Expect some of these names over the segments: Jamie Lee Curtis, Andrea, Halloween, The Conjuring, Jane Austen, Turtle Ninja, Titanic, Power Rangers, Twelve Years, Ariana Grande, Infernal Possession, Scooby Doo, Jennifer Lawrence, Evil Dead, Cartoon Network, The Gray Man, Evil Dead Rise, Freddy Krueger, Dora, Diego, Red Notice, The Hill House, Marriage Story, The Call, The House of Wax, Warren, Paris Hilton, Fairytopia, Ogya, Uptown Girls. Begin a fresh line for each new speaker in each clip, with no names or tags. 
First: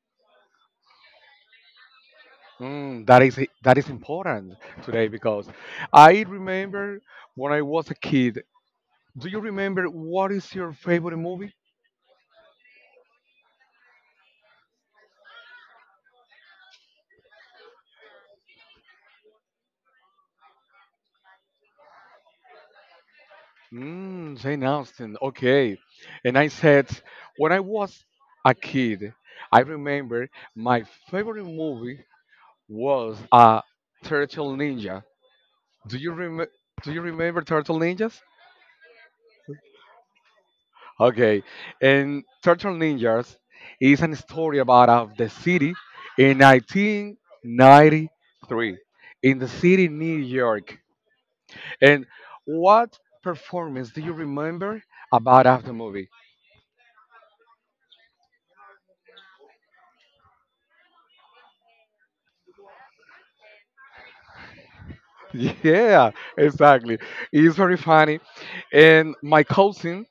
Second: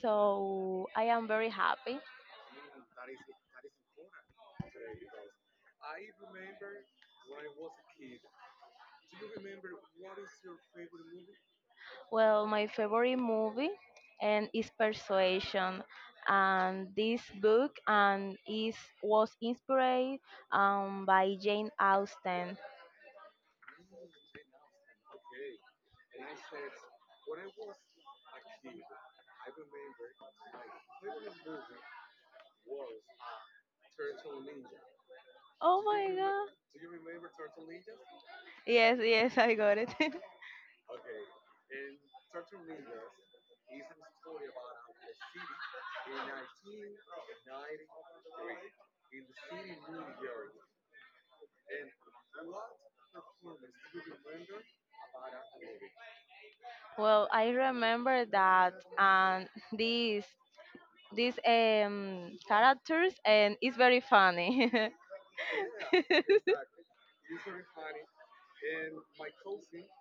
So I am very happy.
Mm, that is important today because I remember when I was a kid. Do you remember what is your favorite movie?
Well, my favorite movie and is Persuasion, and this book and is was inspired by Jane Austen.
Mm, Jane Austen. Okay, and I said when I was a kid, I remember my favorite movie was Turtle Ninja.
Oh
Do you
my
rem
God!
Do you remember Turtle Ninjas?
Yes, yes, I got it.
Okay, and Turtle Ninjas is a story about of the city in 1993 in the city New York. And what performance do you remember about of the movie?
Well, I remember that, and these these characters and it's very funny.
Yeah, exactly. It's very funny. And my cousin,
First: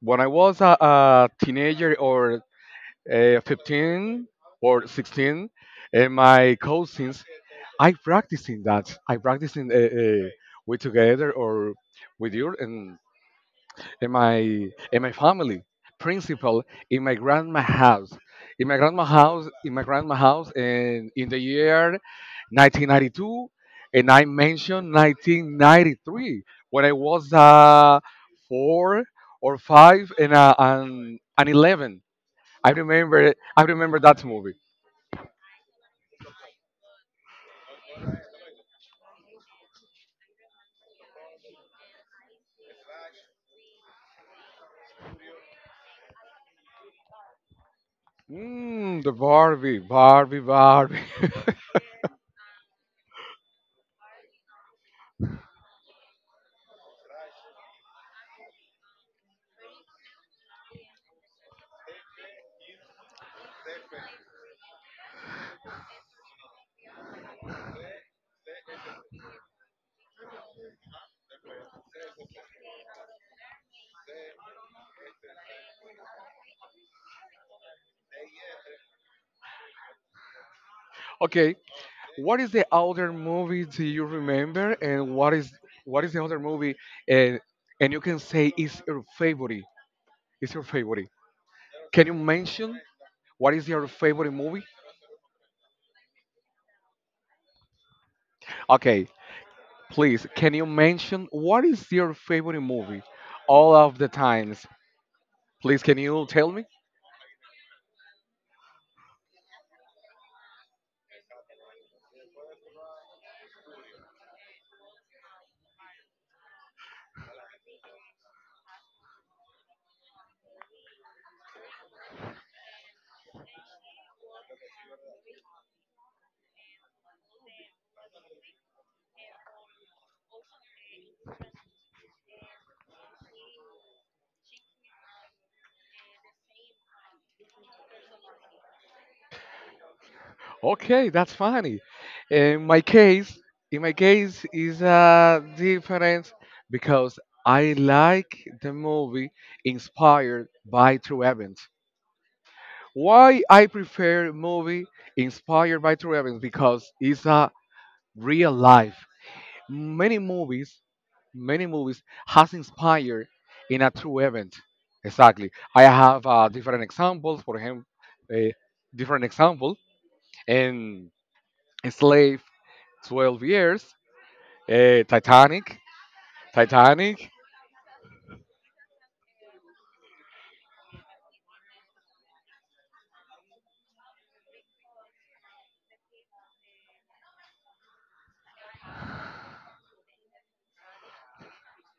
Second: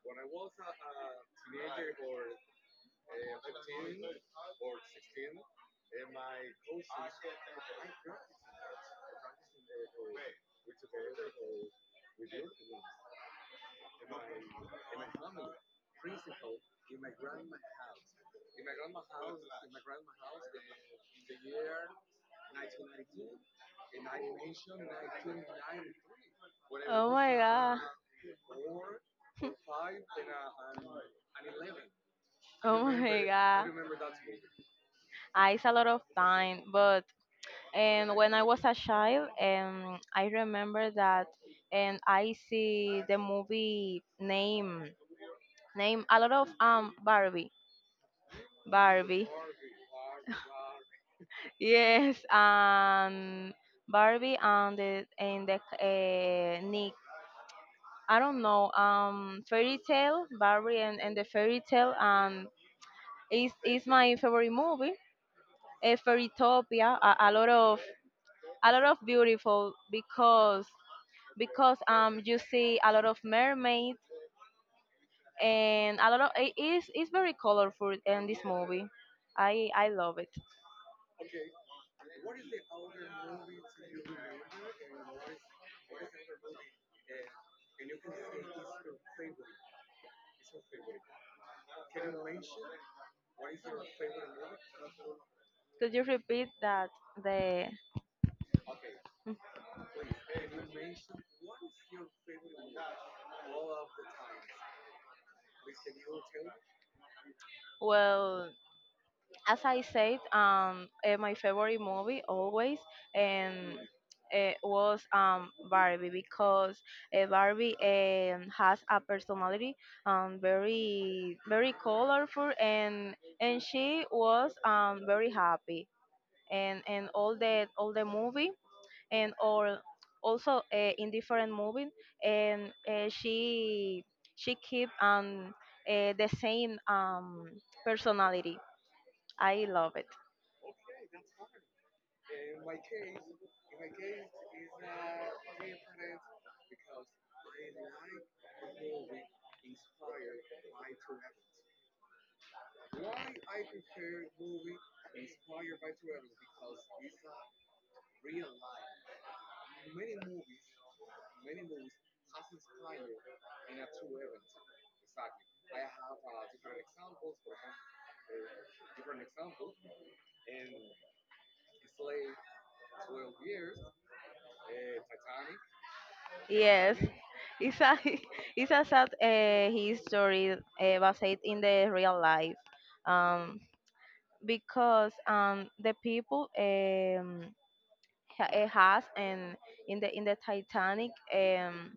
when I was a teenager or 15 or 16, and my cousins I practicing that. I practicing we together or with you and in my in my family. Principal in my grandma house. In my grandma house. In my grandma house. And in the year 1992, and I mentioned 1993 when I
Oh
was
my God.
four or five and and 11. I
Oh my
remember. I
God.
remember that movie.
I it's a lot of time, but and when I was a child, I remember that, and I see the movie name a lot of Barbie
Mm, the
Barbie.
Barbie, Barbie, Barbie.
Yes, Barbie and the Nick. I don't know. Fairy tale, Barbie and the fairy tale. And is my favorite movie. Fairytopia, a, a lot of a lot of beautiful, because you see a lot of mermaids and a lot of it's very colorful in this movie. I love it.
Okay, what is the other movie do you remember, and what is the other movie, and you can say is your favorite? Is your favorite? Can you mention what is your favorite movie?
Could you repeat that the
Okay, please. Can you mention what is your favorite movie, all of the times? Please, can you tell me?
well as I said, my favorite movie always um, was Barbie, because Barbie has a personality, very very colorful, and she was, very happy, and all the movie, and all also in different movies, and she keep, the same, personality. I love it.
Okay, that's funny. In my case, in my case is different because I like the movie inspired by true events. Why I prefer movie inspired by true events because it's a real life. Many movies, many movies has inspired in a true event. Exactly. I have different examples. For him, a different example in Slave, 12 Years, Titanic,
Yes,
Titanic.
it's a it's a sad history based in the real life, um, because, the people, has and in the Titanic, um,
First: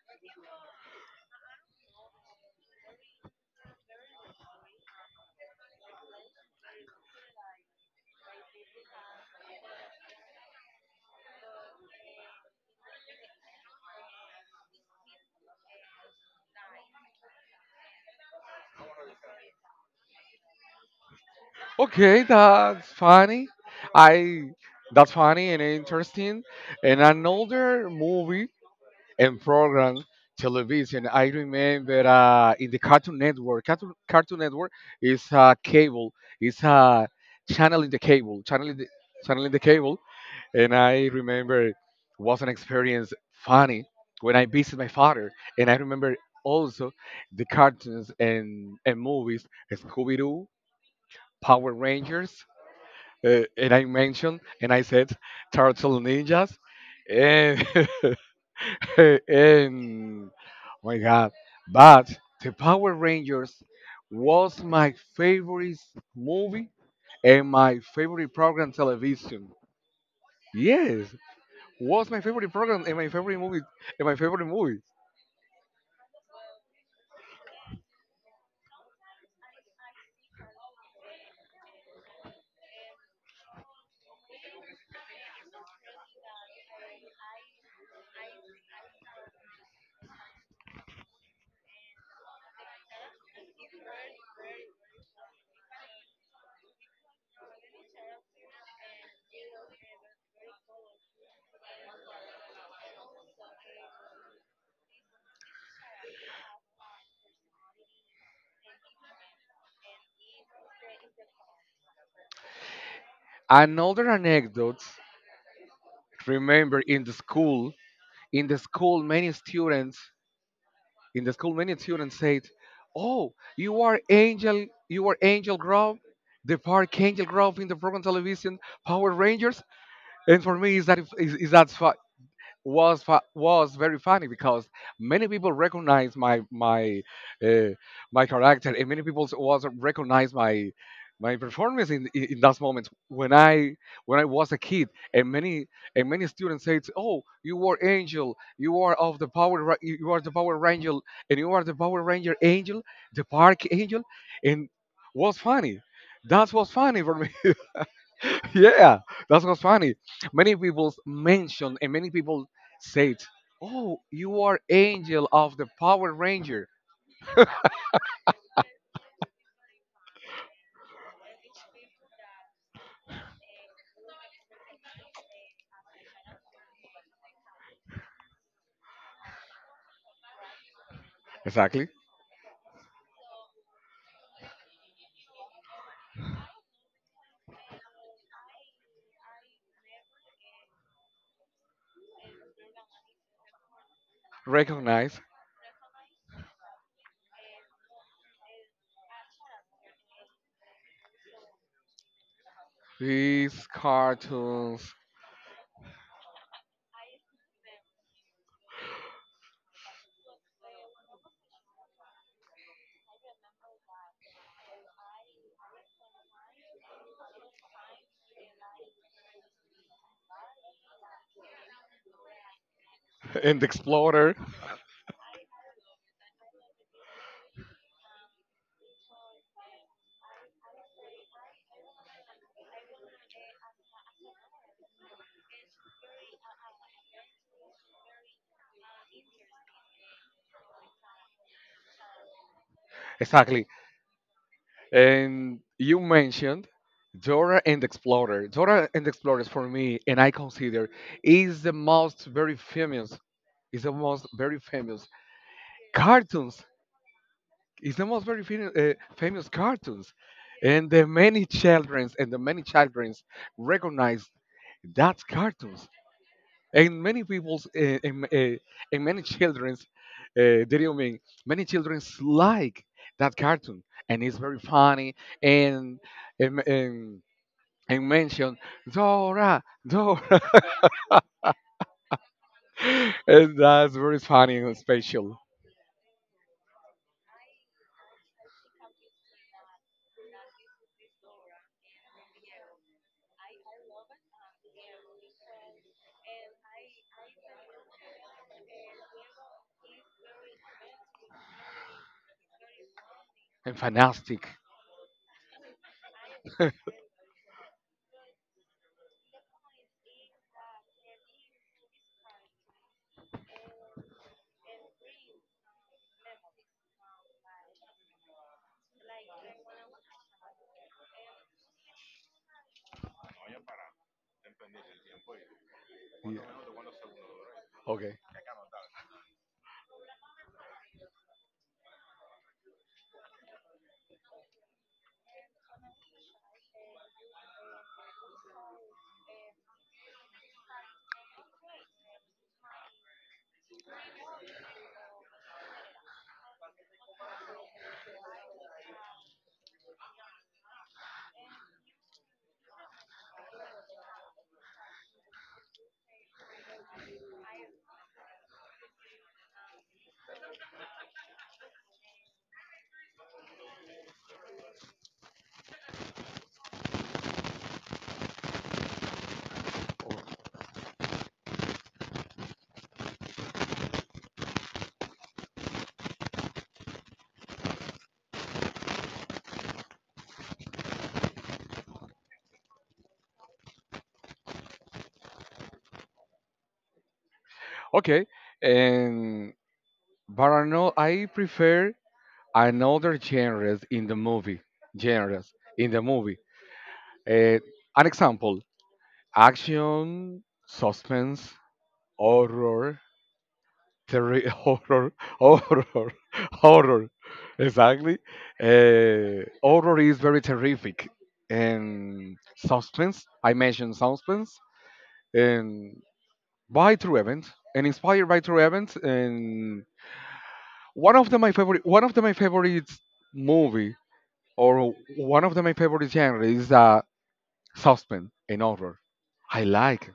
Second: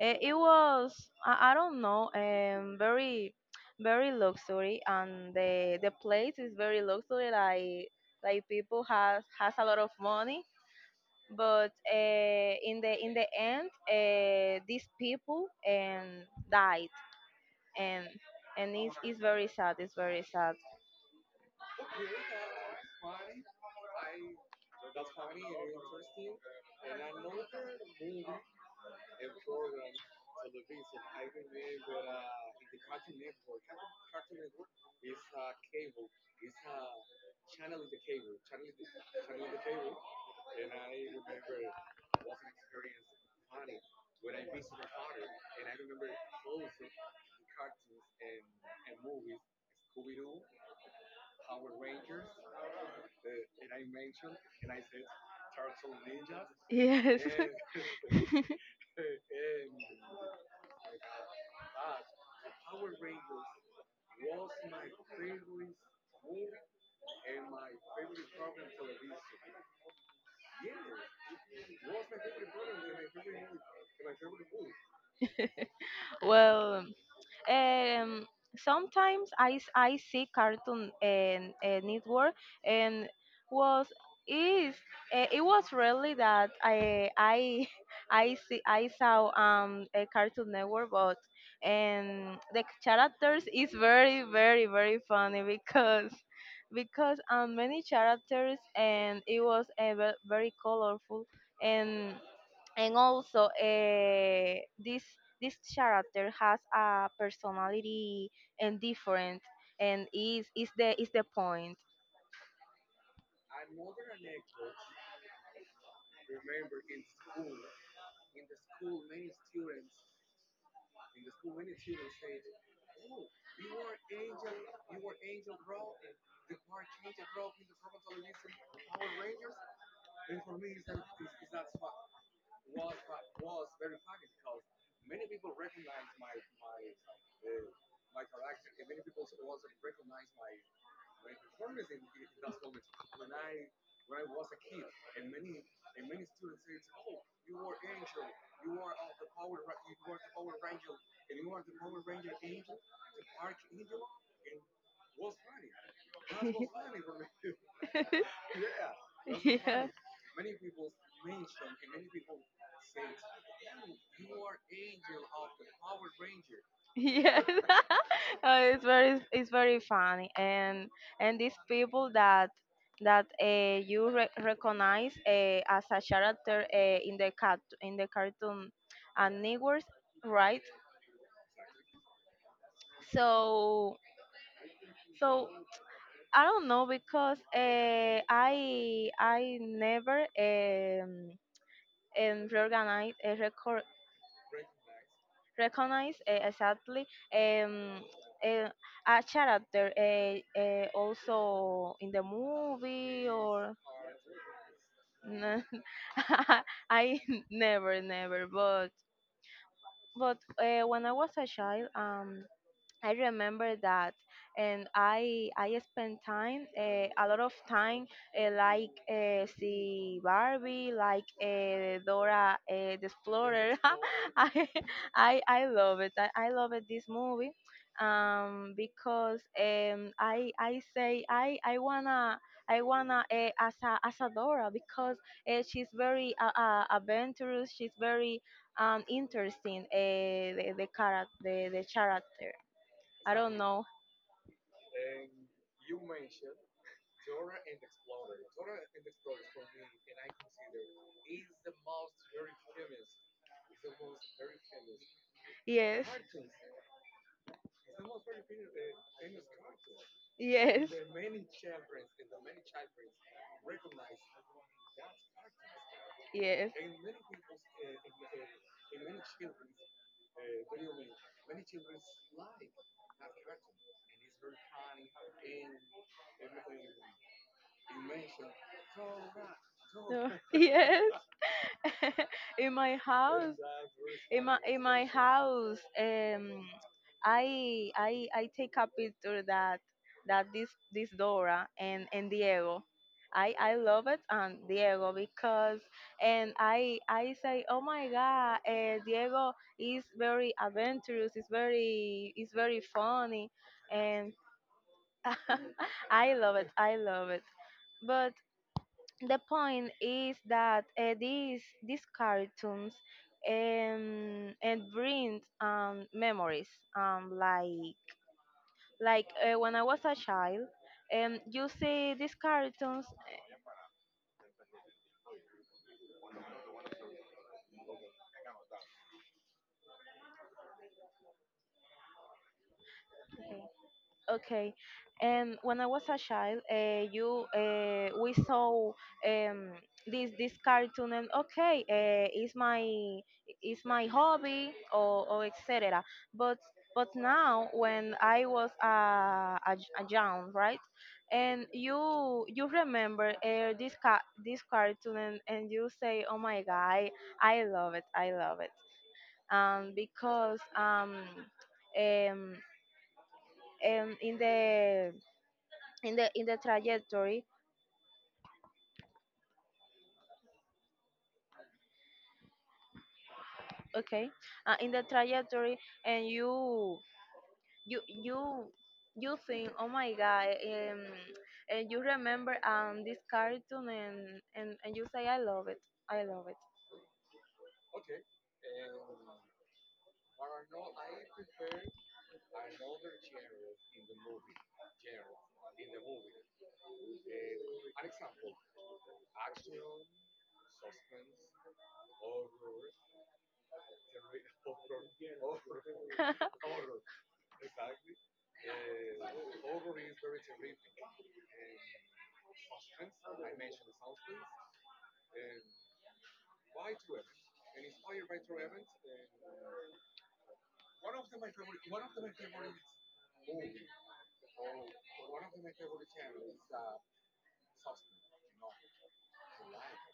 eh, it was I don't know, very very luxury, and the place is very luxury, like people has a lot of money, but in the end, these people and died, and it's very sad, it's very sad.
Okay, that's funny. I that's funny and interesting. And another movie and program television. I remember in the Cartoon Network. Cartoon Network is cable. It's channeling the cable, channeling the cable. And I remember it was an experience funny when I visited my father. And I remember also the cartoons and movies Scooby Doo, Power Rangers. And I mentioned, and I said, Turtle Ninjas.
Yes.
And and oh my god, but the Power Rangers was my favorite movie and my favorite program television, yes, was my favorite program and my favorite movie and my favorite movie.
Well Um, sometimes I see Cartoon and Network and was is eh, it was, really that I I saw a Cartoon Network, but and the characters is very very very funny because many characters, and it was a very colorful, and also this this character has a personality and different, and is the point.
Another anecdote, remember in the school, in the school many students in the school many students said, oh, you are Angel, you are Angel Grove, the Park Angel Grove in the program television Power Rangers. And for me, is that fu- was very funny because many people recognize my uh, my character, and many people was recognize my performance in in those moments when I was a kid, and many students said, "Oh, you were Angel, you are of the Power, you you are the Power Ranger, and you are the Power Ranger Angel, the Park Angel," and was funny. That was funny for me. Yeah, that's what's
Yeah.
funny. Many people mention and many people said, "Oh, you are Angel of the Power Ranger."
Yes. It's very funny, and these people that you recognize, as a character, in the cartoon and networks, right.
Exactly.
So so I don't know because, I never, reorganize record
Recognize
recognize, exactly, um uh, a character, also in the movie
these
or
cartoons.
n- I never, but when I was a child, I remember that, and I spent time uh, a lot of time, like, see Barbie, like, Dora, the
And
Explorer.
Explorer.
I, I love it. I love it this movie, because I say, I wanna. I wanna, as a Dora, because, she's very, adventurous. She's very, interesting. The character, the character. I don't
Exactly.
know.
And you mentioned Dora and Explorer. Dora and Explorer is for me, and I consider is the most very famous, is the most very famous
Yes.
cartoons. It's the most very famous, famous cartoons, and
Yes.
the many childrens recognize that cartoons,
Yes.
and many people's and many childrens, did you mean many childrens like that cartoon, and it's very funny and and and, and mention Dora,
No.
Dora,
Yes. In my house,
and that's very
in
funny
my
and
in my
special
house um I take a picture that, that this this Dora and Diego. I love it, and Diego, because, and I say, oh my God, Diego is very adventurous, is very, is very funny,
and
and
fantastic.
I love it, I love it, but the point is that, these cartoons, and brings memories, like, when I was a child, you see these cartoons.
Yeah. Okay.
Okay. Okay, and when I was a child, you we saw, um, this cartoon. And okay, it's my hobby, or etc. But but now, when I was a, a young, right, and you remember, this this cartoon, and you say, oh my God, I love it, because um um in the in the trajectory, okay, in the trajectory, and you you you think, oh my God, and you remember this cartoon, and and you say, I love it, I love it.
Okay. And but I know I prefer another genres in the movie. Genres in the movie. Eh, an example: action, suspense, horror, terri- horror, horror, horror. Exactly. Horror is very terrific, and suspense. I mentioned suspense and by true events and inspired by true events and one of the my favorite movie. Or one of the, my favorite genre is suspense and horror. I like.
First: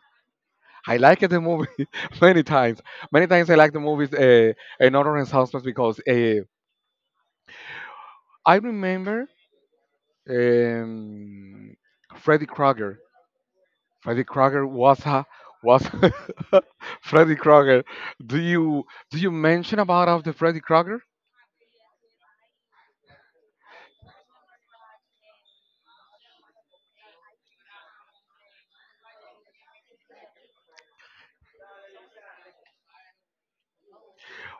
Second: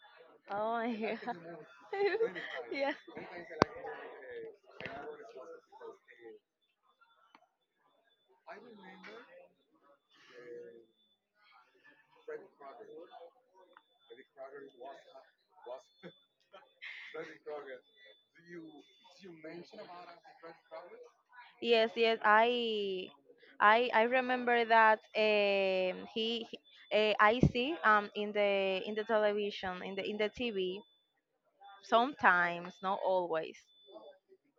Oh my
I like
God.
the movie many times.
Yeah.
Many times I like the movies in horror and suspense because I remember um, Freddy Krueger. Freddy Krueger was a was Freddy Krueger. Do you do you mention about of the Freddy Krueger?
Yes, yes. I remember that, he I see, in the television, in the TV. Sometimes, not always.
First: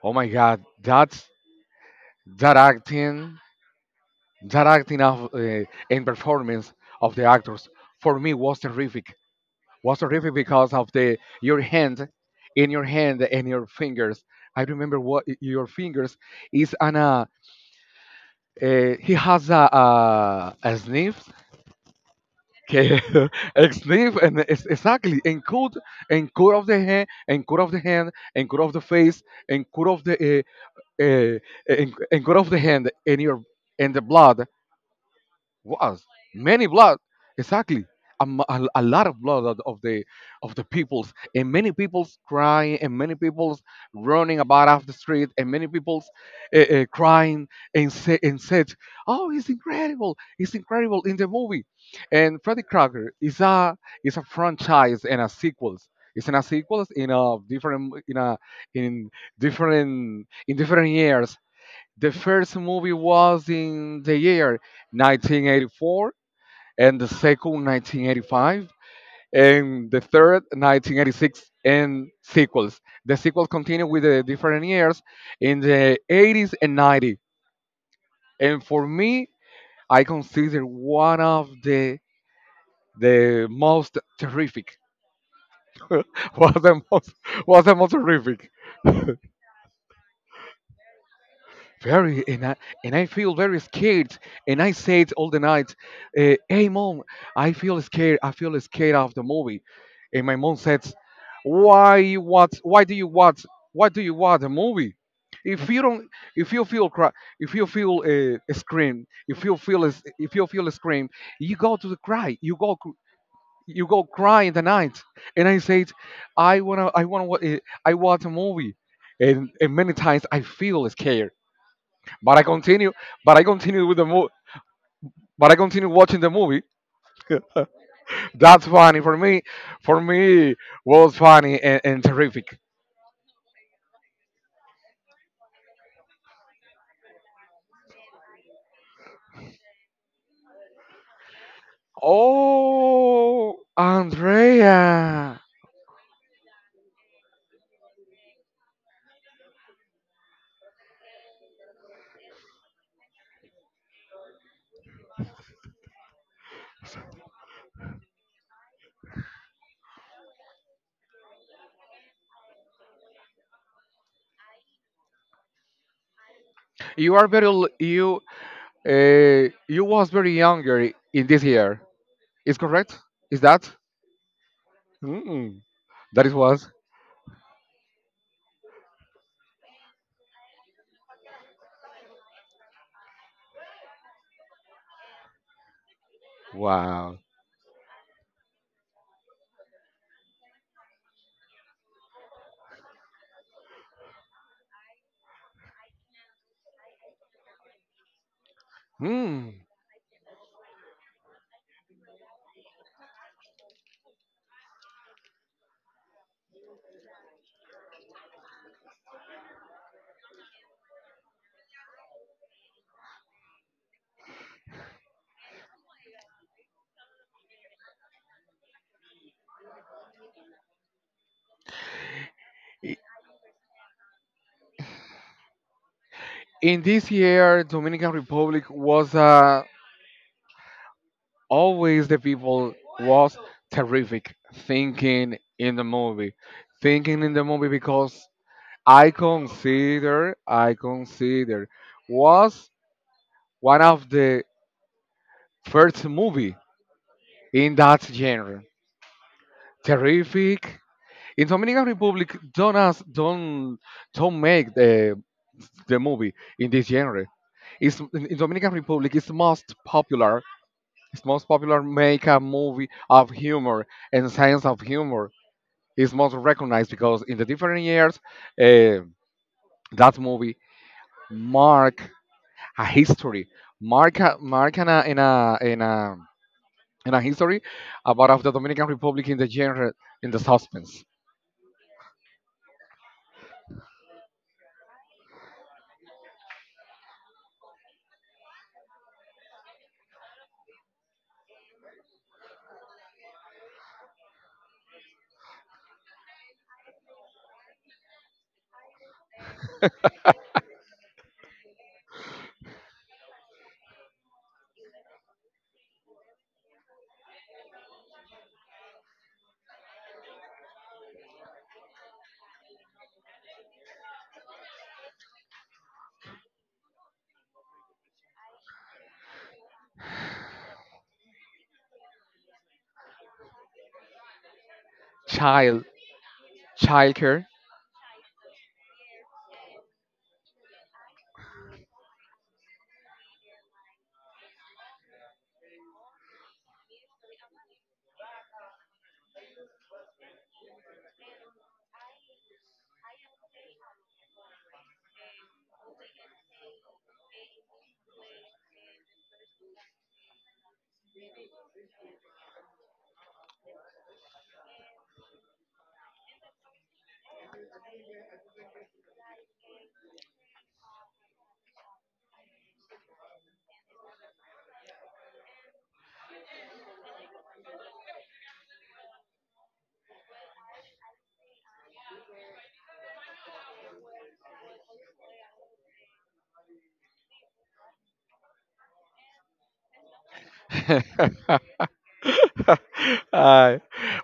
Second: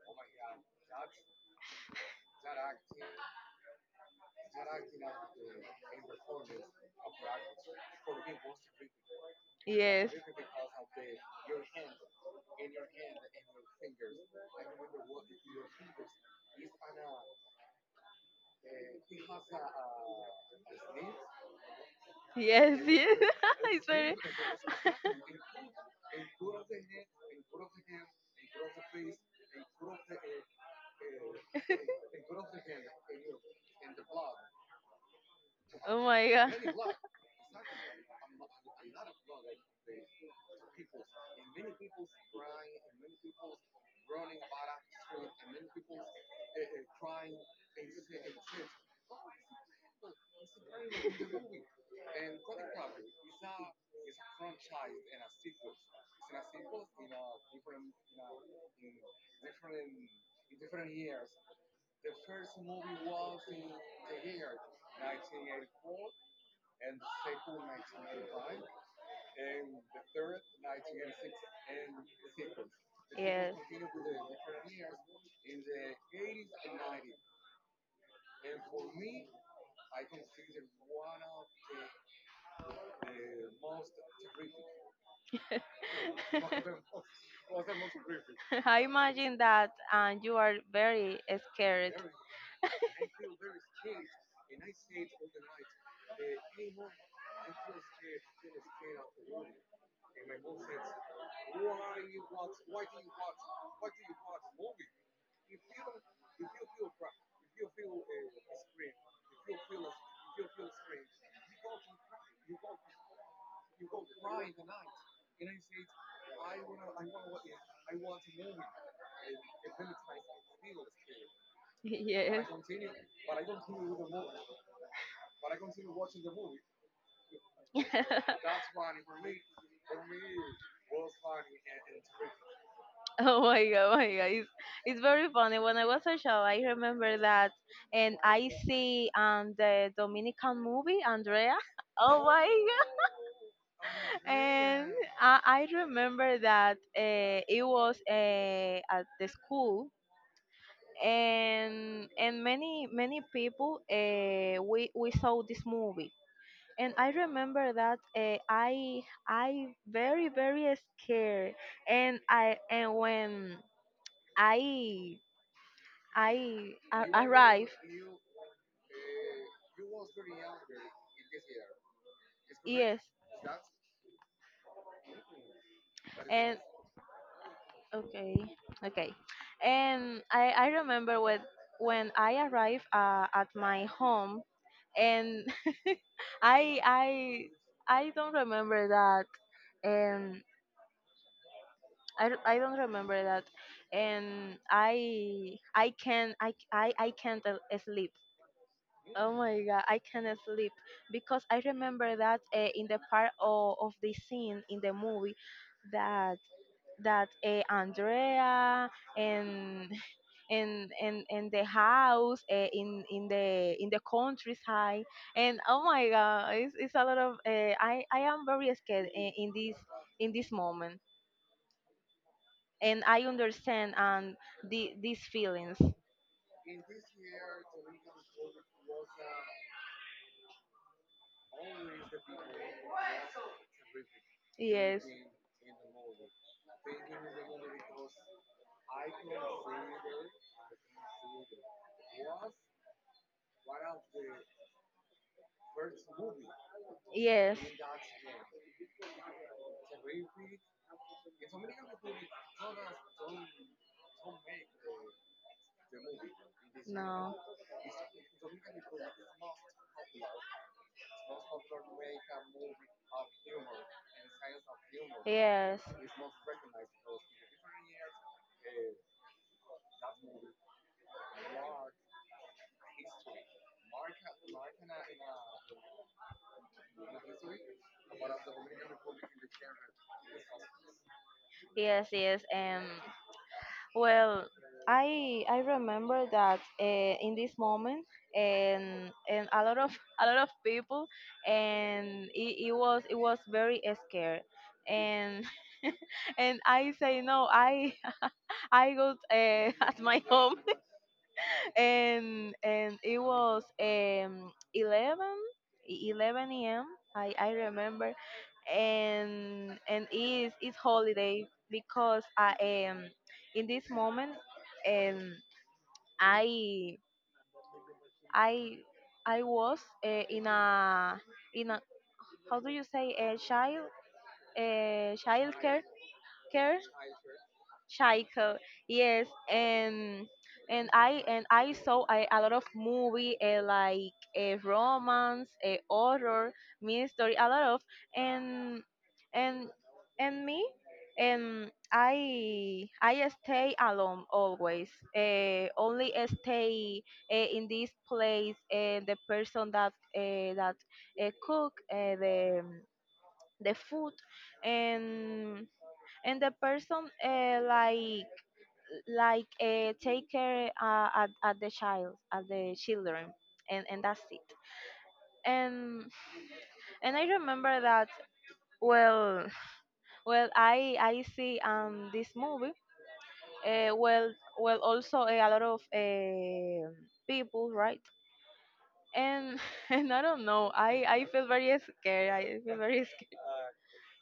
Oh my God, that acting. That acting of and performance of the actors for me was terrific. Was
Yes.
terrific because of the your hand, in your hand and your fingers. I remember what your fingers is an he has a sniff.
Yes,
Okay,
yes.
a
It's very.
sniff and it's exactly and could of the hand and could of the hand and could of the face and could of the uh, uh, and could of the hand and your and the blood
Oh
was
my God.
many blood exactly, a lot of blood of the peoples and many peoples crying and many peoples running about off the street and many peoples crying and say, and said, oh, it's incredible, it's incredible in the movie, and Freddy Krueger is a franchise and a sequels. It's in a sequels in different years. The first movie was in the year 1984, and the second 1985, and the third 1986, and sequels. The sequels
Yes.
continue with the different years in the 80s and 90s. And for me, I consider one of the most terrific was the most was the most terrific.
I imagine that, and you are very scared.
Very and I feel very scared and I said all the night, hey mom, I feel scared, I feel scared of the movie, and my mom says, why you watch why do you watch why do you watch a movie if you don't, if you feel cry, if you feel a scream, if you feel a s- if you feel a scream you go to the cry, you go cry in the night, and I said, I wanna I watch a movie, and many times I feel scared but I
Yes.
continue, but I continue with the movie. But I continue watching the movie. That's funny for me. For me, was funny and terrific.
Oh my God, oh my God. It's very funny. When I was a child, I remember that, and I see the Dominican movie, Andrea. Oh my.
Oh,
And
Andrea,
I remember that, it was, at the school, and many people, we saw this movie. And I remember that, I very very scared, and I and when I I a- arrived.
you you was very younger in this year. Is correct?
Yes.
Is that? Mm, that it
And.
was.
Okay. Okay. And I remember, when I arrived, at my home, and I I
Wow.
I don't remember that, and I don't remember that, and I can't, sleep. Oh
Hmm.
my God, I can't sleep, because I remember that, in the part of the scene in the movie, that that Andrea, and in the house, in the countryside. And oh my God, it's a lot of, I am very scared in this moment,
I-
and I understand and the these feelings.
in this year, Dominican Republic was a always the people was terrific
Yes,
thinking in the movie, thinking in the movie because I consider was one of the first movie
yes,
in that genre, terrific, in Dominican Republic. Don't ask, don't make the movie in this genre.
no.
It's in Dominican Republic. It's most popular, it's most popular make a movie of humor and science of humor,
Yes.
is most recognized because in the different years, uh, that movie mark a history, mark in a in a in a in a history about of the Dominican Republic in the genre, in the suspense,
Yes, yes. Well, I remember that, in this moment, and a lot of a lot of people, and it was very scared, and and I say no, I I go, at my home, and it was eleven 11 a.m. I remember, and it's holiday, because I am in this moment, um i i I was, uh, in a in a, how do you say, a child, child care
child
care
childcare.
Shaiko, yes, and I saw a lot of movie, like a romance, a horror, mystery, a lot of, and and and me, and I stay alone always. Only stay, in this place. The person that, cook, the food, and the person, like take care, at the children, and that's it. And and I remember that. Well well I see, this movie. uh, well well, also, a lot of, people, right. And and I don't know, I feel very scared, I feel very scared.
uh,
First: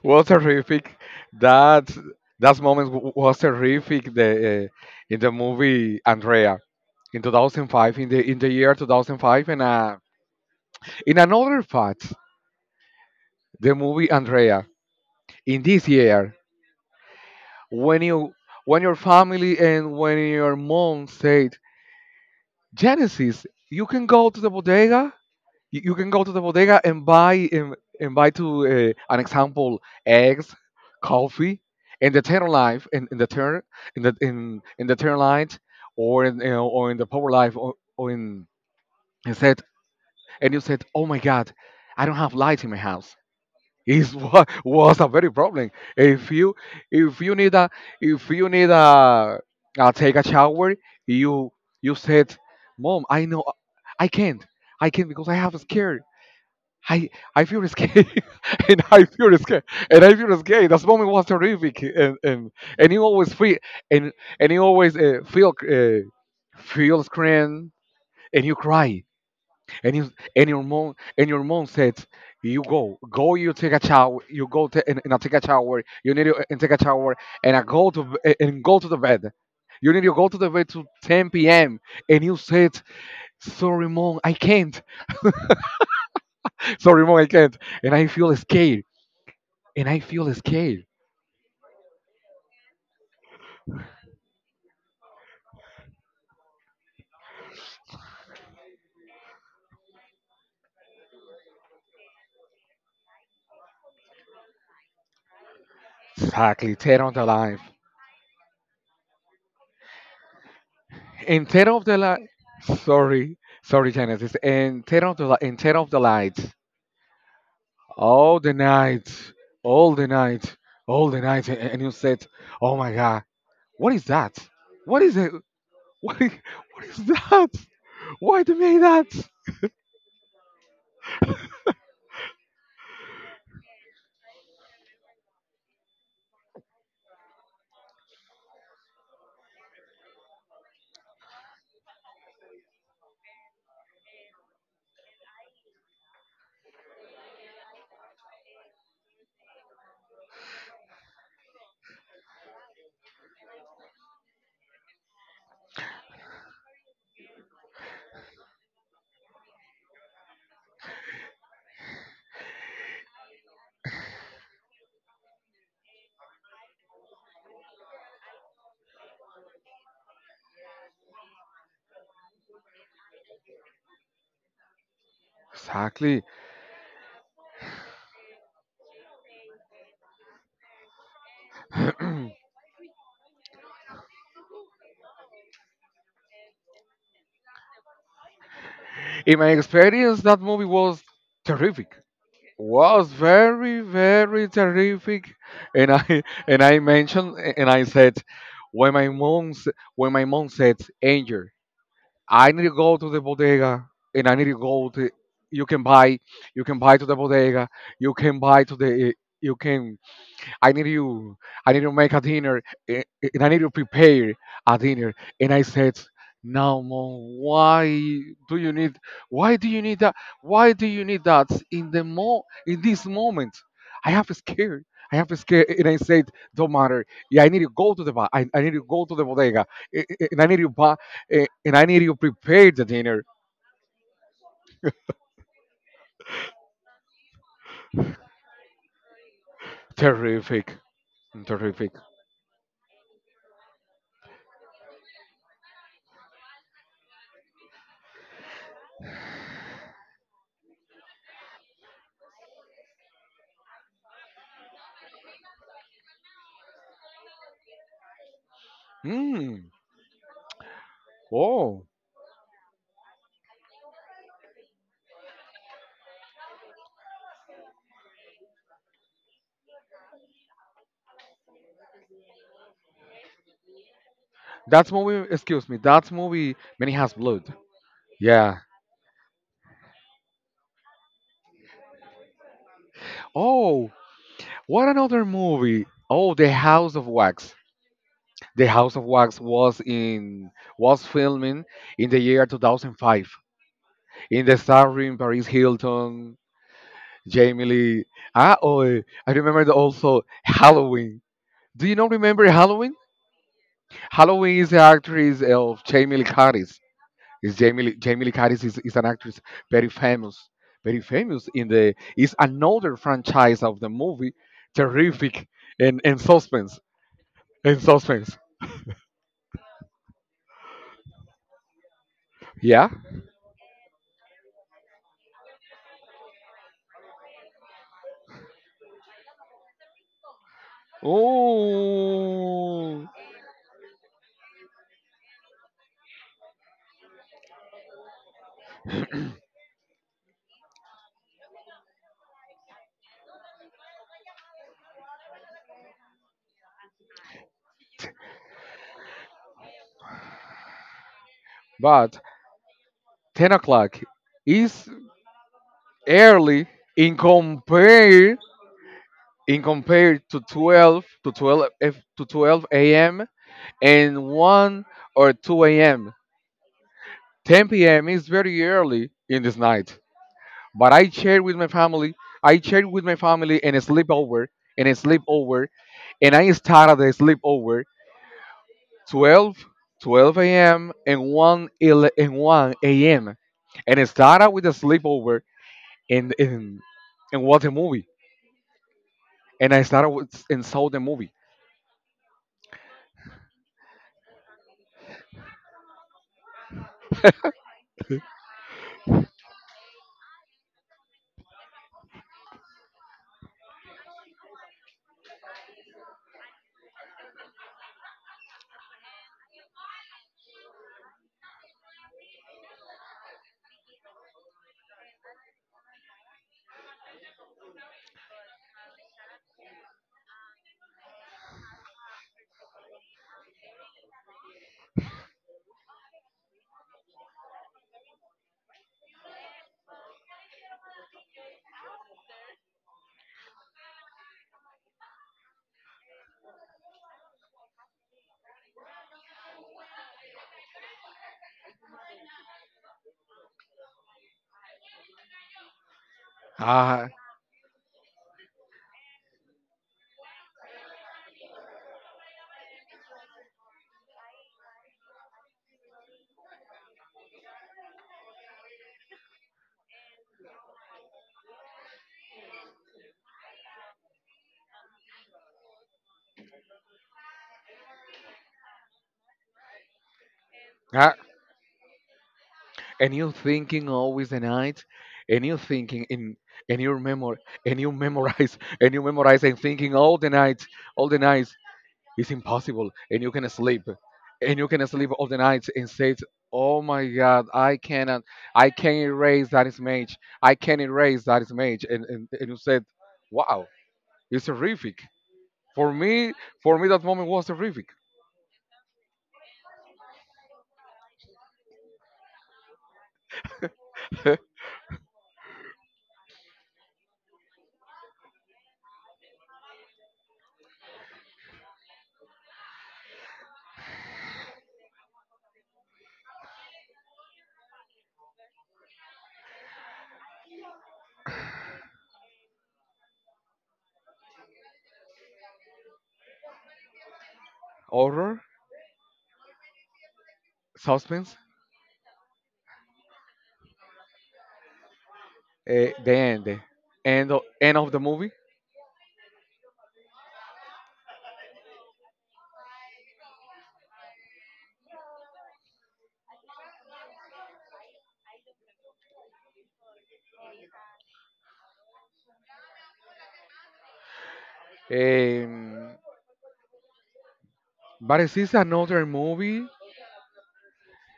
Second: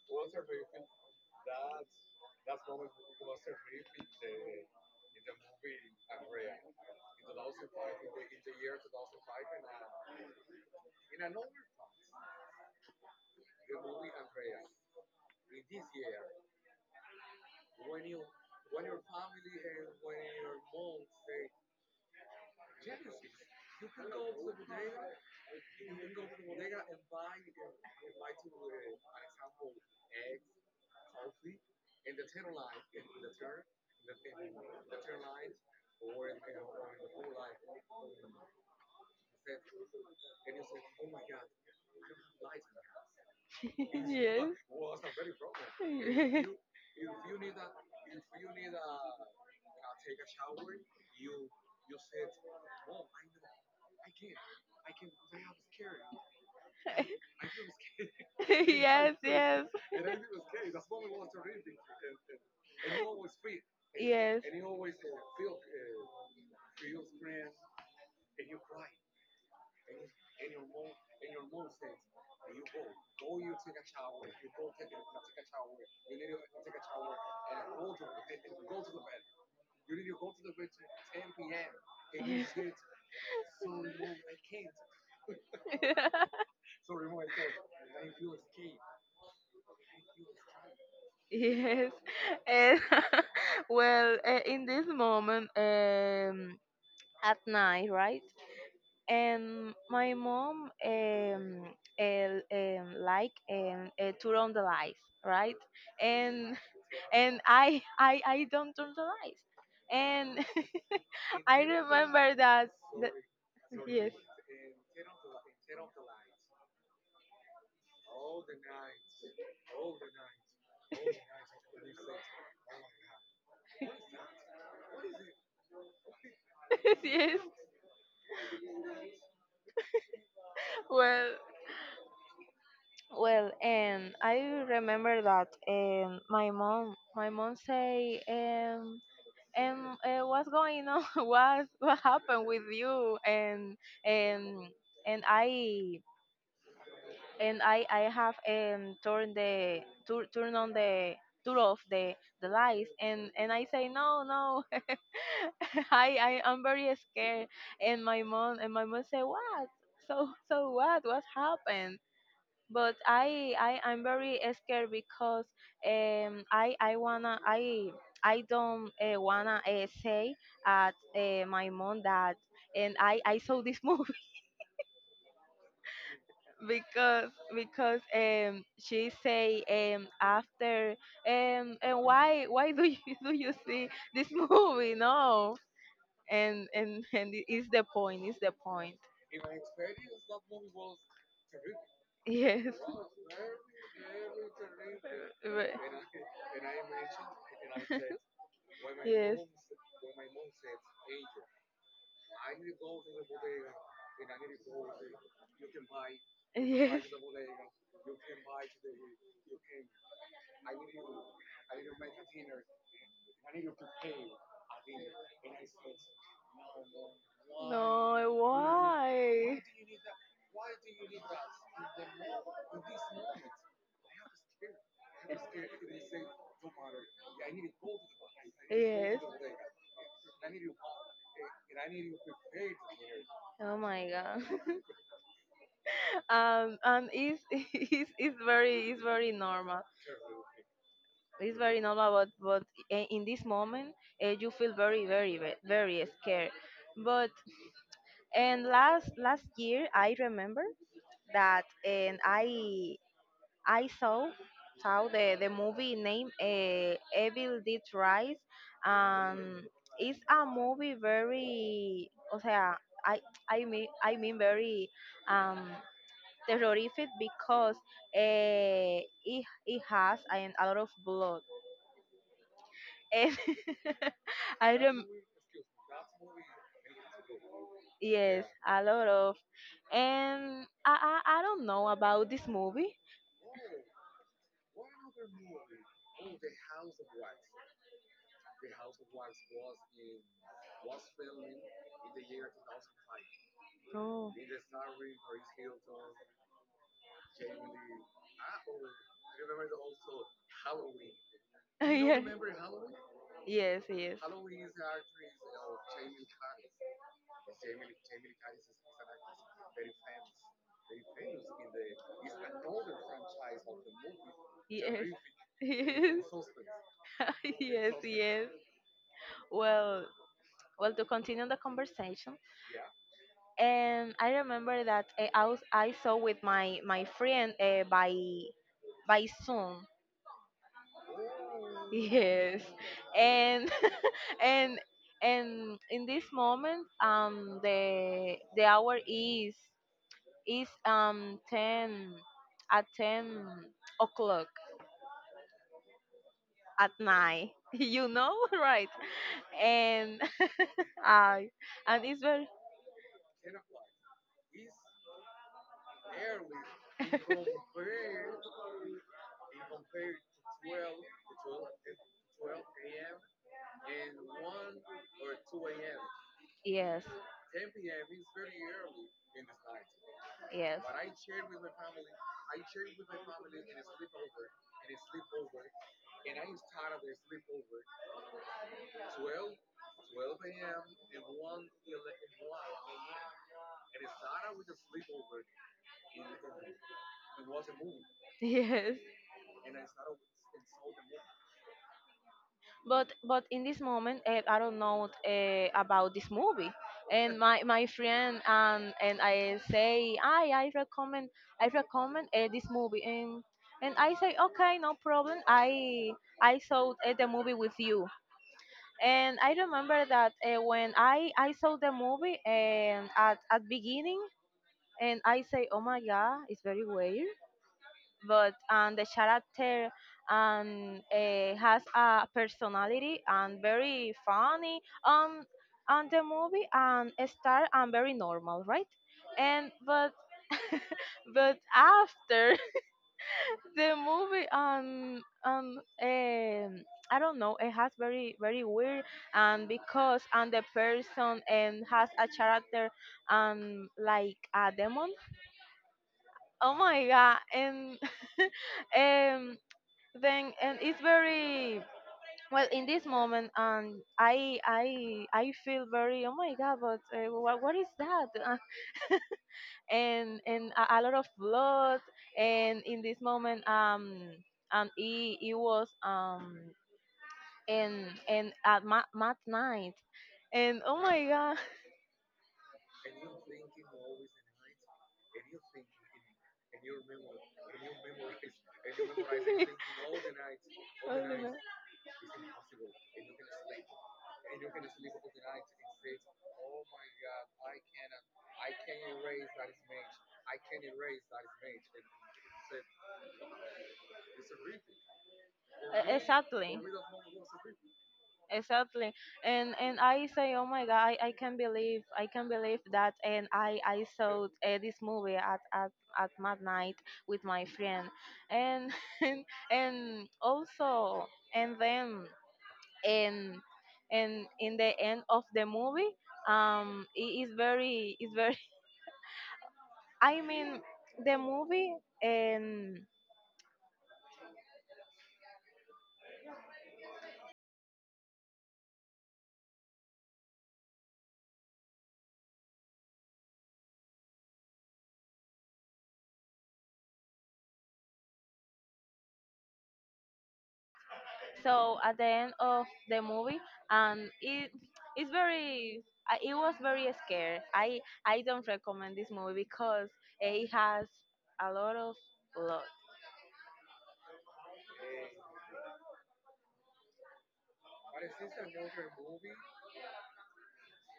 was terrific. That was terrific. The in the movie Andrea in 2005, in the year 2005 and in another part, the movie Andrea, in this year, when you, when your family and when your mom said, Genesis, you can go to the bodega, you can go to the bodega and buy and buy to an example eggs, coffee, and the turn life in the turn, in the turn light or in you know, or in the power life or in, and said, and you said, oh my god, I don't have light in my house. Is what
Yes.
was a very problem. If you if you need a, if you need a, a take a shower, you you said, "Mom, I know I can't, I can't because I have a scare. I I feel scared and I
Yes,
feel scared and I feel scared." That moment was terrific, and you always feel and
yes,
and you always feel scared, and you cry and you and your mom said, "You go you take a shower, you go and I take a shower, you need to and take a shower, and go to the bed. You need to go to the bed to 10 p.m." And you
yes.
said, "Sorry mom, I can't. Sorry mom, I can't, and I feel scared and I feel scared."
Yes. And well, in this moment, at night, right? And my mom, like, turn on the lights, right? And
Exactly, tear on the
and
life
I don't turn the lights. And
and
I
tear off the light.
remember that. that
Sorry,
yes.
Genesis, and tear off the lights all the night, all the night, all the night, and you said, "Oh my God, what is that? What is it? What is, what is
Yes.
that? Why they made that?"
Well. Well, and I remember that, my mom say, what's going on? What happened with you? And and I and I have turned the tur- turn on the turn off the lights, and I say no no I am very scared, and my mom say, what? So what happened? But I'm very scared, because um I I wanna I I don't, wanna, say at, my mom that, and I saw this movie.
Exactly.
because because, she say, after, and
In
why do you do you see this movie? No, and it is the point.
my experience, that movie was terrific,
Yes.
was very very terrific.
Ve-
And I And I mentioned, and I said when my
yes,
when my mom said, "Angel, I need to go to the bodega, and I need to go to. You can buy, you can buy
yes.
to the bodega, you can buy to the you can I need you. I need to make a dinner, eh, eh, and I need to prepare a dinner." And I said, "No, mom. Why
No,
do you need? Why
why?
do you need that? Why do you need that in the mo in this moment? I have scared. I have scared." And I said, "Don't matter. Yeah, I need to go to the I need to go to
Yes.
the bodega, eh, eh, and I need to buy, eh, and I need to prepare the dinner."
Oh my God. And it's very normal.
Terrific,
It's very
terrific.
normal, but in this moment, you feel very very very scared. But and last year, I remember that, and I saw the movie named, Evil Dead Rise. And
Hmm.
it's a movie
Oh,
very, o sea, I I mean very um terrorific because, it has and a lot of blood. And I
that
rem
movie. Excuse me. That movie. Many has blood.
yes,
Yeah.
a lot of. And I don't know about this movie.
Oh, what another movie? Oh, The House of Wax. The House of Wax was in was filming in the year 2005,
Oh.
in the starring Paris Hilton, Jamie Lee. Ah, oh, eh, I remember also Halloween. Do you not
Yeah.
remember Halloween?
Yes, yes.
Halloween is the actress of Jamie Lee Curtis. Is Jamie Lee Curtis is an actress very famous, very famous in the is another franchise of the movie,
Yes.
terrific
Yes.
and suspense and
Yes,
suspense.
yes. Well, well, to continue the conversation,
Yeah.
and I remember that, I saw with my friend, by Zoom. Yes,
Oh,
and and and in this moment, the hour is ten at 10 o'clock At night, right? And I and it's
but
very
10 o'clock is early in compare in compared to 12 F- to 12 a.m. and one or two a.m.
yes,
Ten p.m. is very early in this night.
yes.
But I shared with my family. I shared with my family and sleepover and a sleepover and I started the sleepover 12, 12 a.m. And 1 a.m., and I started with a sleepover and and watch a movie,
Yes,
and I started with, and saw the movie.
but in this moment, I don't know about this movie. And my friend and I say, I recommend this movie. And I say, okay, no problem. I saw the movie with you. And I remember that when I saw the movie, and at beginning, and I say, "Oh my God, it's very weird." But and the character, and has a personality, and very funny, um and the movie, and a star, and very normal, right? And but but after the movie, I don't know, it has very very weird, and because, and the person, and has a character, like a demon. Oh my
Ah,
god! And um, then and it's very well in this moment. And I feel very, oh my god! But what is that? And a lot of blood. And in this moment, it was, and at mat night. And oh
ah,
my god!
and you thinking always the night, and you thinking in and you remember and you memorize and you memorize and thinking all the night, all
All
the
the
night.
night.
It's impossible. And you can sleep. And you can sleep all the nights and say, "Oh my God, I cannot, I can't erase that image. I can't erase that image." And, and you said, "Wow, it's horrific." For me,
Exactly.
for me, that moment was horrific.
Exactly. And I say, oh my god, I can believe, that. And I saw this movie, at midnight, with my friend, and and, and also, and then, and and in the end of the movie, it's very. I mean, the movie, and
Horror, suspense, the end, end of the movie.
so at the end of the movie, and it's very it was very scary. I don't recommend this movie because it has a lot of blood.
Um, but it is another movie.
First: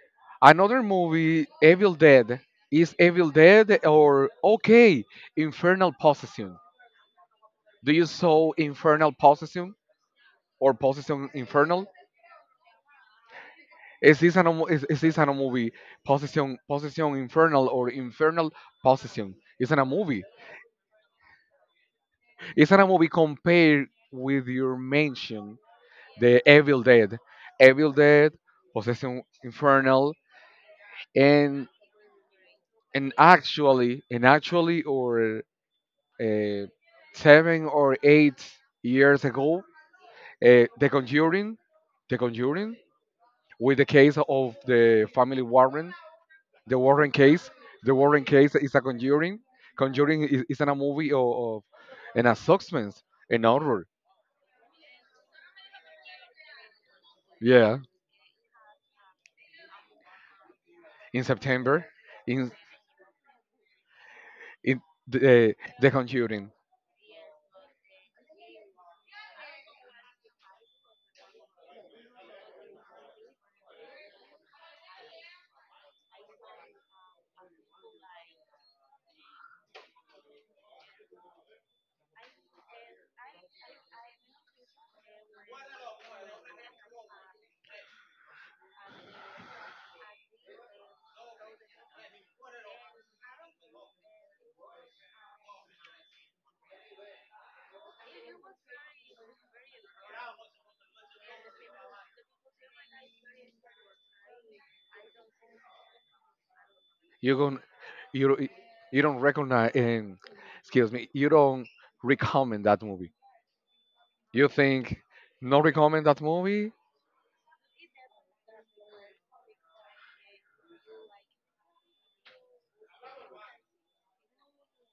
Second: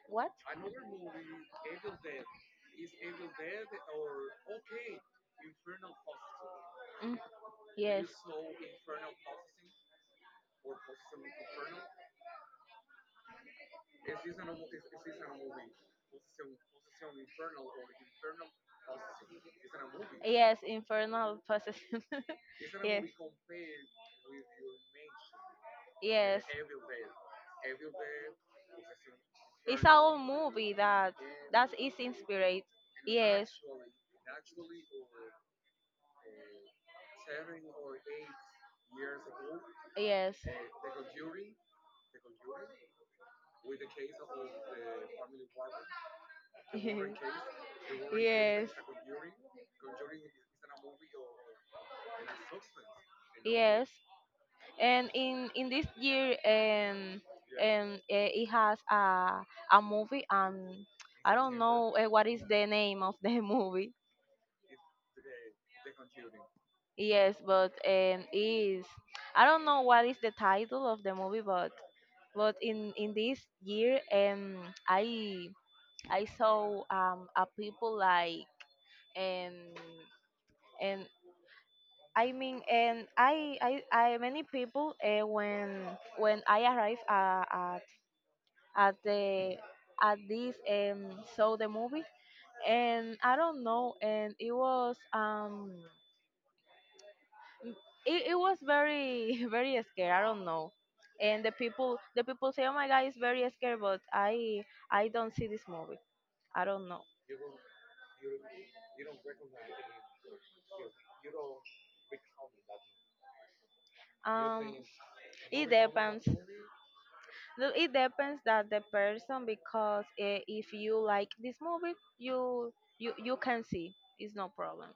What?
Another movie, Evil Dead. Is Evil Dead or okay? Infernal Possession.
Mm,
Do you
yes.
saw Infernal Possession or Possession Infernal? Is this is this an a movie? Possession Infernal or Infernal Possession? It's an a movie.
Yes, Infernal Possession.
It's an a
Yes.
movie compared with your mention,
Yes,
the Evil Dead, Evil Dead, Possession
it's an
Infernal,
old movie that
and
is inspired. Yes,
and actually or uh, 7 or 8 years ago,
yes.
The Conjuring, The Conjuring with the case of the family Warren, the Warren case. The Warren case
Yes.
is a conjuring. Conjuring is in a movie of and a substance, an horror.
Yes, and in this year,
Yeah,
it has a movie.
in
I don't
September,
know what is
in
the name of the movie.
in the eh, the conjuring,
Yes, but is I don't know what is the title of the movie, but in this year, I I saw, a people like, and and I mean, and many people, when I arrived, at the at this, saw the movie, and I don't know, and it was, it was very, very scary, I don't know. And the people, say, oh my god, it's very scary, but I don't see this movie. I don't know.
you gon you don't- you don't recognize. Excuse me, you don't recommend that movie. You
um
think not
it
recommend that
depends.
movie?
No, it depends that the person, because if you like this movie, you can see, it's no problem.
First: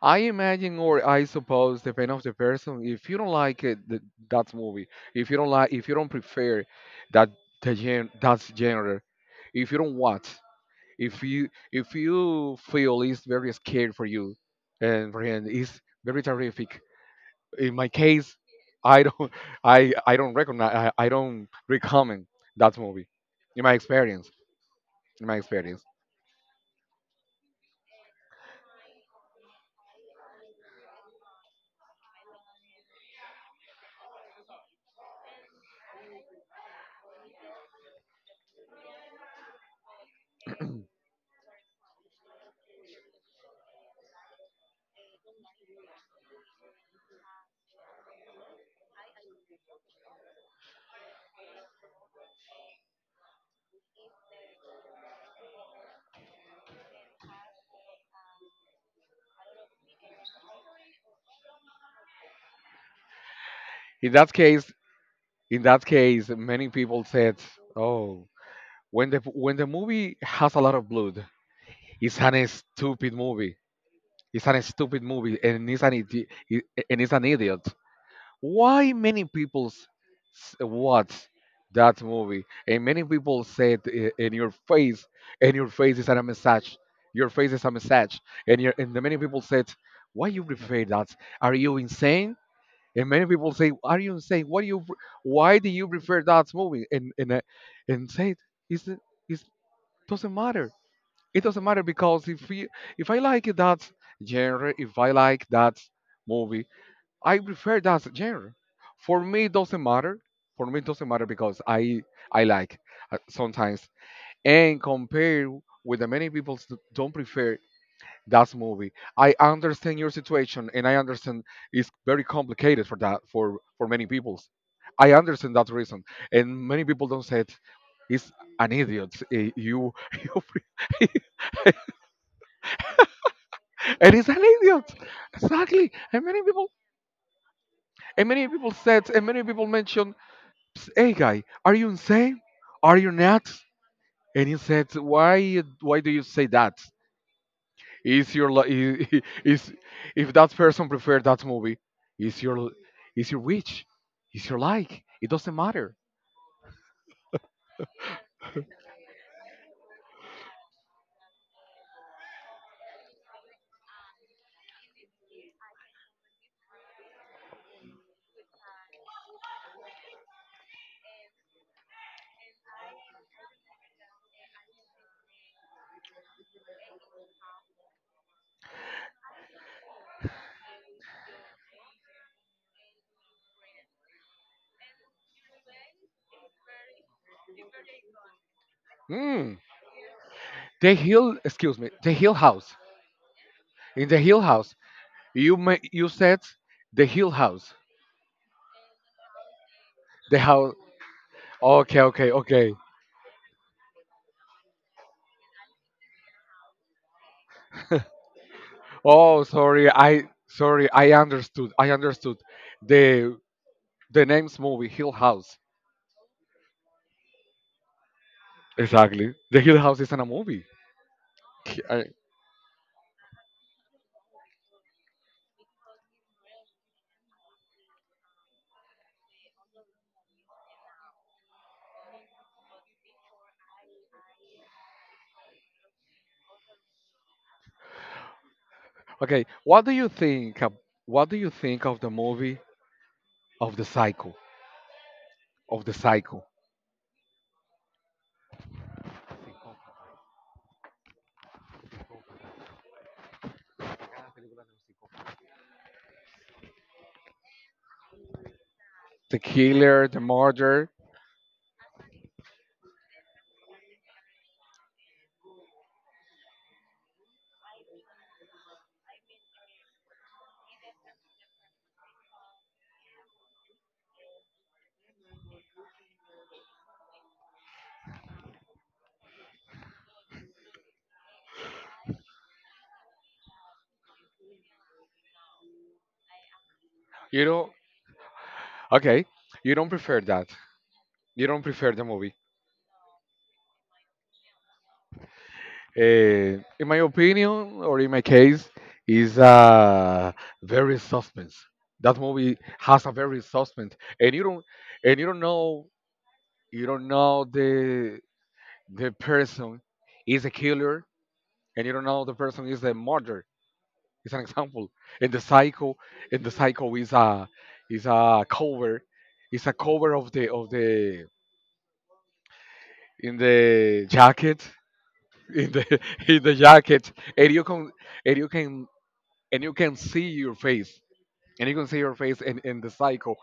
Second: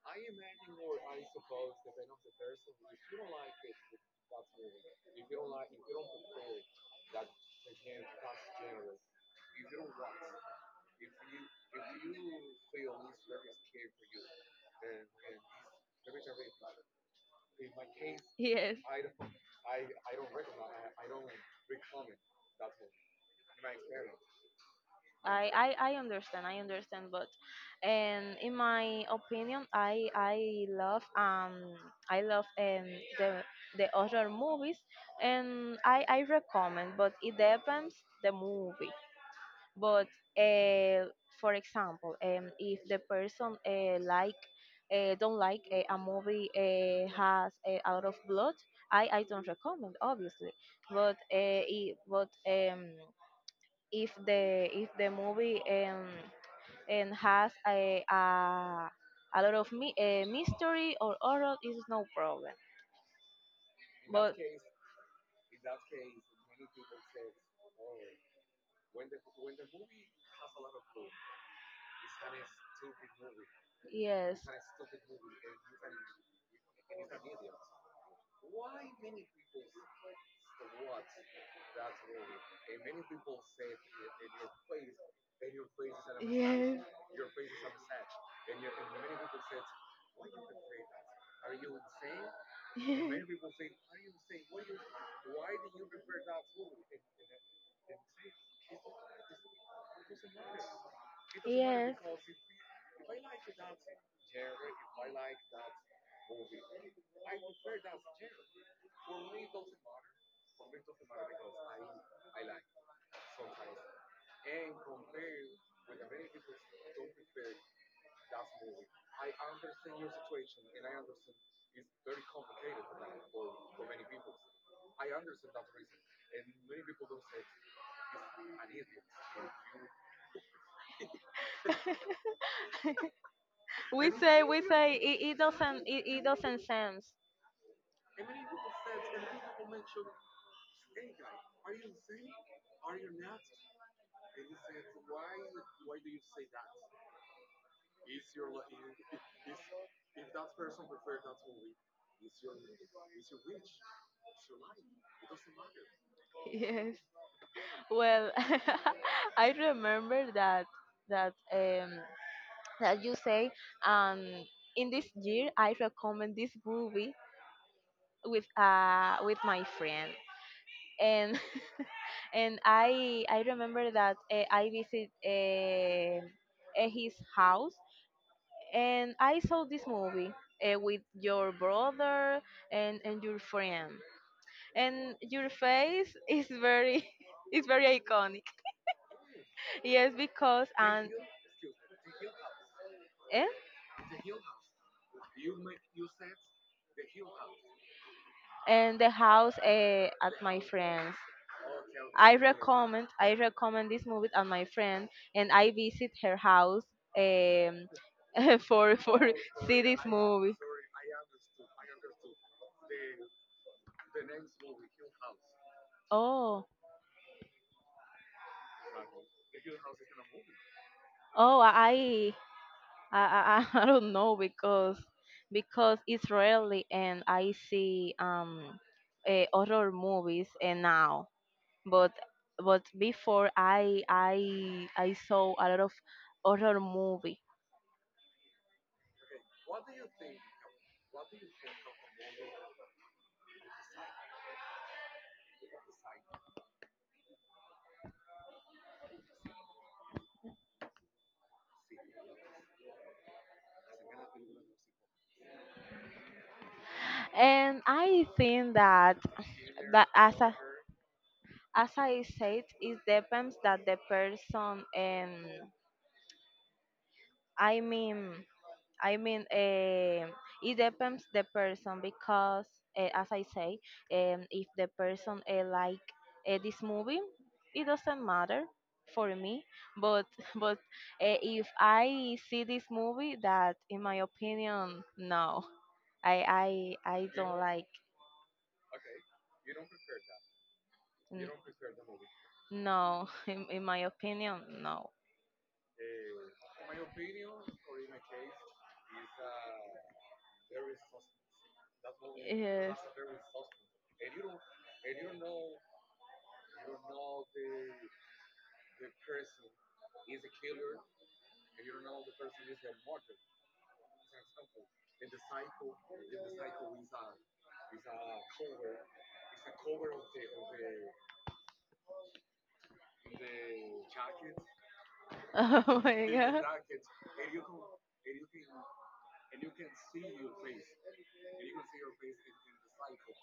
I imagine, or I suppose, depending on the person, if you don't like it, that movie, if you don't like, if you don't prefer that that genre, if you don't watch, if you feel it's very scary for you, and for him, it's very terrific. In my case,
Yes.
I don't, I don't recognize, I don't recommend that movie. In my experience, in my
I,
experience,
I understand, but and in my opinion, I love, I love um the horror movies, and I recommend, but it depends the movie. But uh, for example, if the person, don't like a movie, has out of blood, I don't recommend, obviously, but but if the movie, and has a lot of mystery or horror, is no problem.
in
In
that
that But case.
case, in that case, many people said, "Oh, when the movie has a lot of blood, it's an stupid movie.
Yes,
It's an stupid movie, and it's and it's an idiot. Why many watch that movie?" And many people said in your face, and your face is a message.
yes.
Your face is a message, and your and the many people said, "Why you prefer that? Are you insane?" And many people say, "Are you insane? Why do you prefer that movie?" And said, is it is doesn't matter, it doesn't matter
Yes.
because if we, if I like that genre, if I like that movie, I prefer that genre. For me, it doesn't matter. For me, it doesn't matter because I like sometimes and compare with the many people that don't prefer that movie. I understand your situation and I understand it's very complicated for that for many people. I understand that reason, and many people don't say it. It's an idiot. Eh, you, you, pre- it is an
We
idiot.
say
Exactly.
it, it doesn't sense.
And many people said and many people mentioned, "Ps- hey guy, are you insane? Are you nuts?" And he said, Why do you say that? Is your li- is if that person preferred that movie, is your is your wish? Is your like? It doesn't matter."
Yes. Well, I remember that that um you say, um in this year I recommend this movie with my friend, and and I remember that I visit his house, and I saw this movie with your brother, and your friend, and your face is very, is very iconic.
Hmm.
Yes, because
The Hill Excuse me, the Hill House. In the Hill House, you may, you said the Hill House.
and the house, at
The
my
house,
friends.
okay, okay, okay.
I recommend this movie at my friend, and I visit her house, um, for
Oh,
see
sorry.
this
I
movie.
Sorry. I understood. I understood. The name's movie Hill House.
Oh,
Exactly. The Hill House isn't a movie.
oh,
K- I-
I I don't know, because it's rarely, and I see, horror movies, and now, but before, I saw a lot of horror movie.
Okay. What do you think? What do you think of the movie of the cycle of the cycle?
And I think that
The killer,
that
the
as I,
murder.
as I said, it depends that the person, and I mean I mean, it depends the person, because as I say, if the person like this movie, it doesn't matter for me. But but if I see this movie, that in my opinion, no, I
You
don't
know.
like.
Okay. You don't prefer that. You
N-
don't prefer the movie.
No, in my opinion, no.
In my opinion, or in my case, is very suspense. That movie
Yes.
has a very suspense, and you don't know the person is a killer, and you don't know the person is a murderer. It's an example, and the psycho, and the psycho is a cover, is a cover of the in the jacket, in
Oh
the
my
in the
god.
jacket, and you can and you can and you can see your face and you can see your face in the cycle,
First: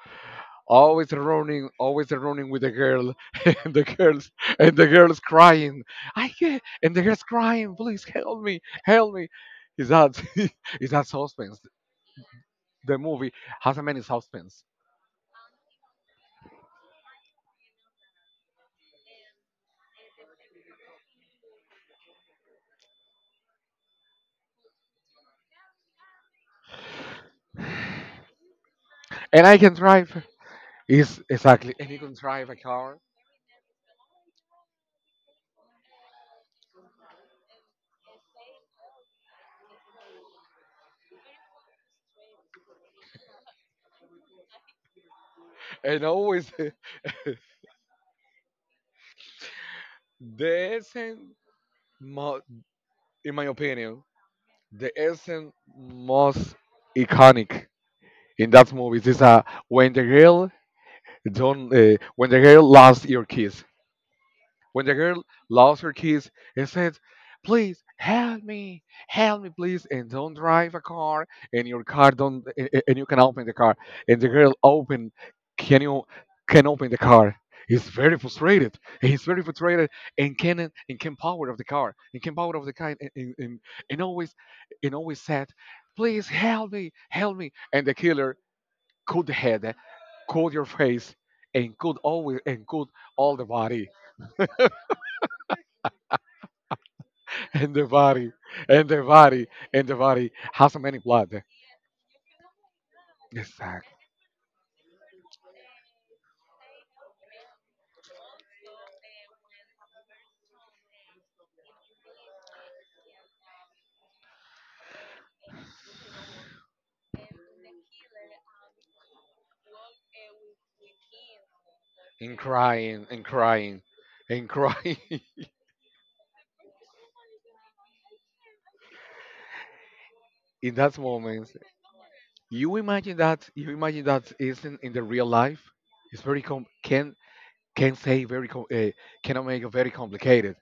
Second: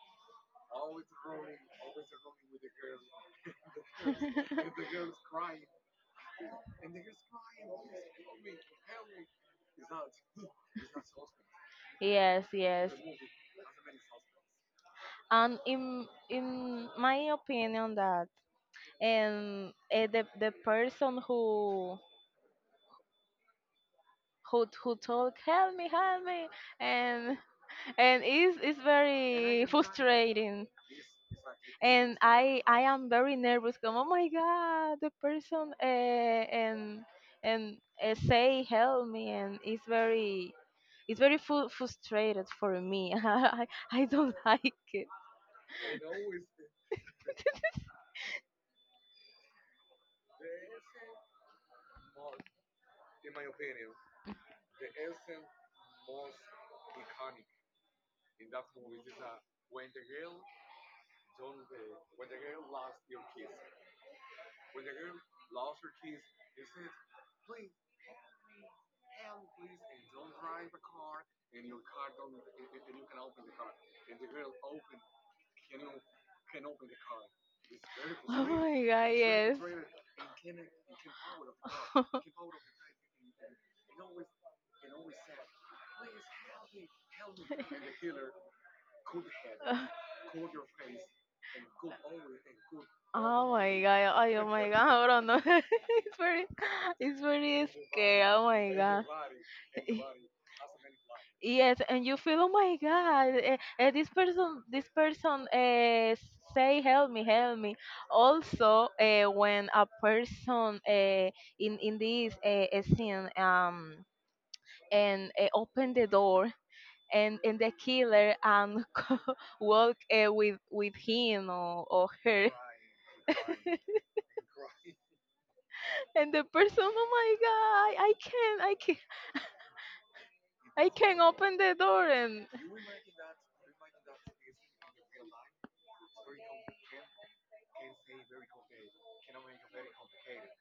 always running, always running with the girl, and the girls and the girls crying, "I can't," and the girls crying, "Please help me, help me!" Is that is that suspense.
Yes, yes.
The movie has a many suspense,
And in my opinion, that, and the person who, told, help me, and
and
and is
I
very
can drive
frustrating.
is exactly, and you can
And
drive a
I
car,
am very nervous. Come, oh my God, the person, and say help me, and it's very frustrated for me. I don't like it.
and always, the essence, mo- in my opinion, the essence most iconic in that movie. This when the girl don't when the girl lost your kiss. When the girl lost her kiss and said, "Please help me, please," and don't drive a car, and your car don't, and you can open the car, and the girl open, can you can open the car. He's very
Oh
frustrated.
my God,
He's very
yes.
frustrated and can power of the car and can power of the car and, and always, and always said, "Please help me, help me!" And the killer could head, cool your face, and cool always, and cool all the
Oh my
body
god, ay, oh my god, bro, no. It's very
and the
scary,
body
oh my
and the
god.
body and the body has so many blood.
Yes, and you feel, oh my God,
Exactly.
this person, say, help me, help me. Also, when a person, in this, scene, and open the door, and the killer, and walk, with him, or
And
her,
crying and crying and crying.
and the person, oh my God, I can't,
In
I
that
can
moment,
open the door, and
you imagine that, you imagine that isn't in the real life. It's very can say very cannot make it very complicated.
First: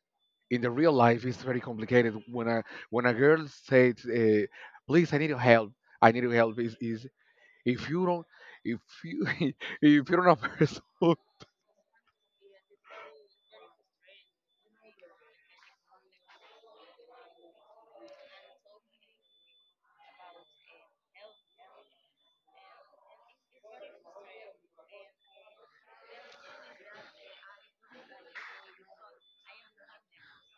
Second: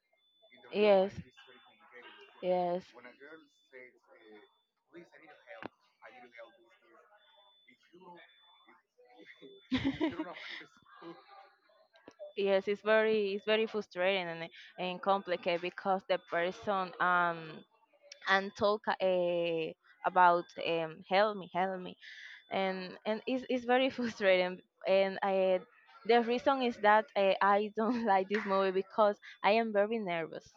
In the real
yes,
life it's very complicated
yes.
when a girl says "Please, I need your help, I need your help," is if you don't, if you if you're not a person
Yes, it's very, frustrating, and complicated, because the person, and talk about, help me, help me, and it's very frustrating. And I The reason is that I don't like this movie, because I am very nervous.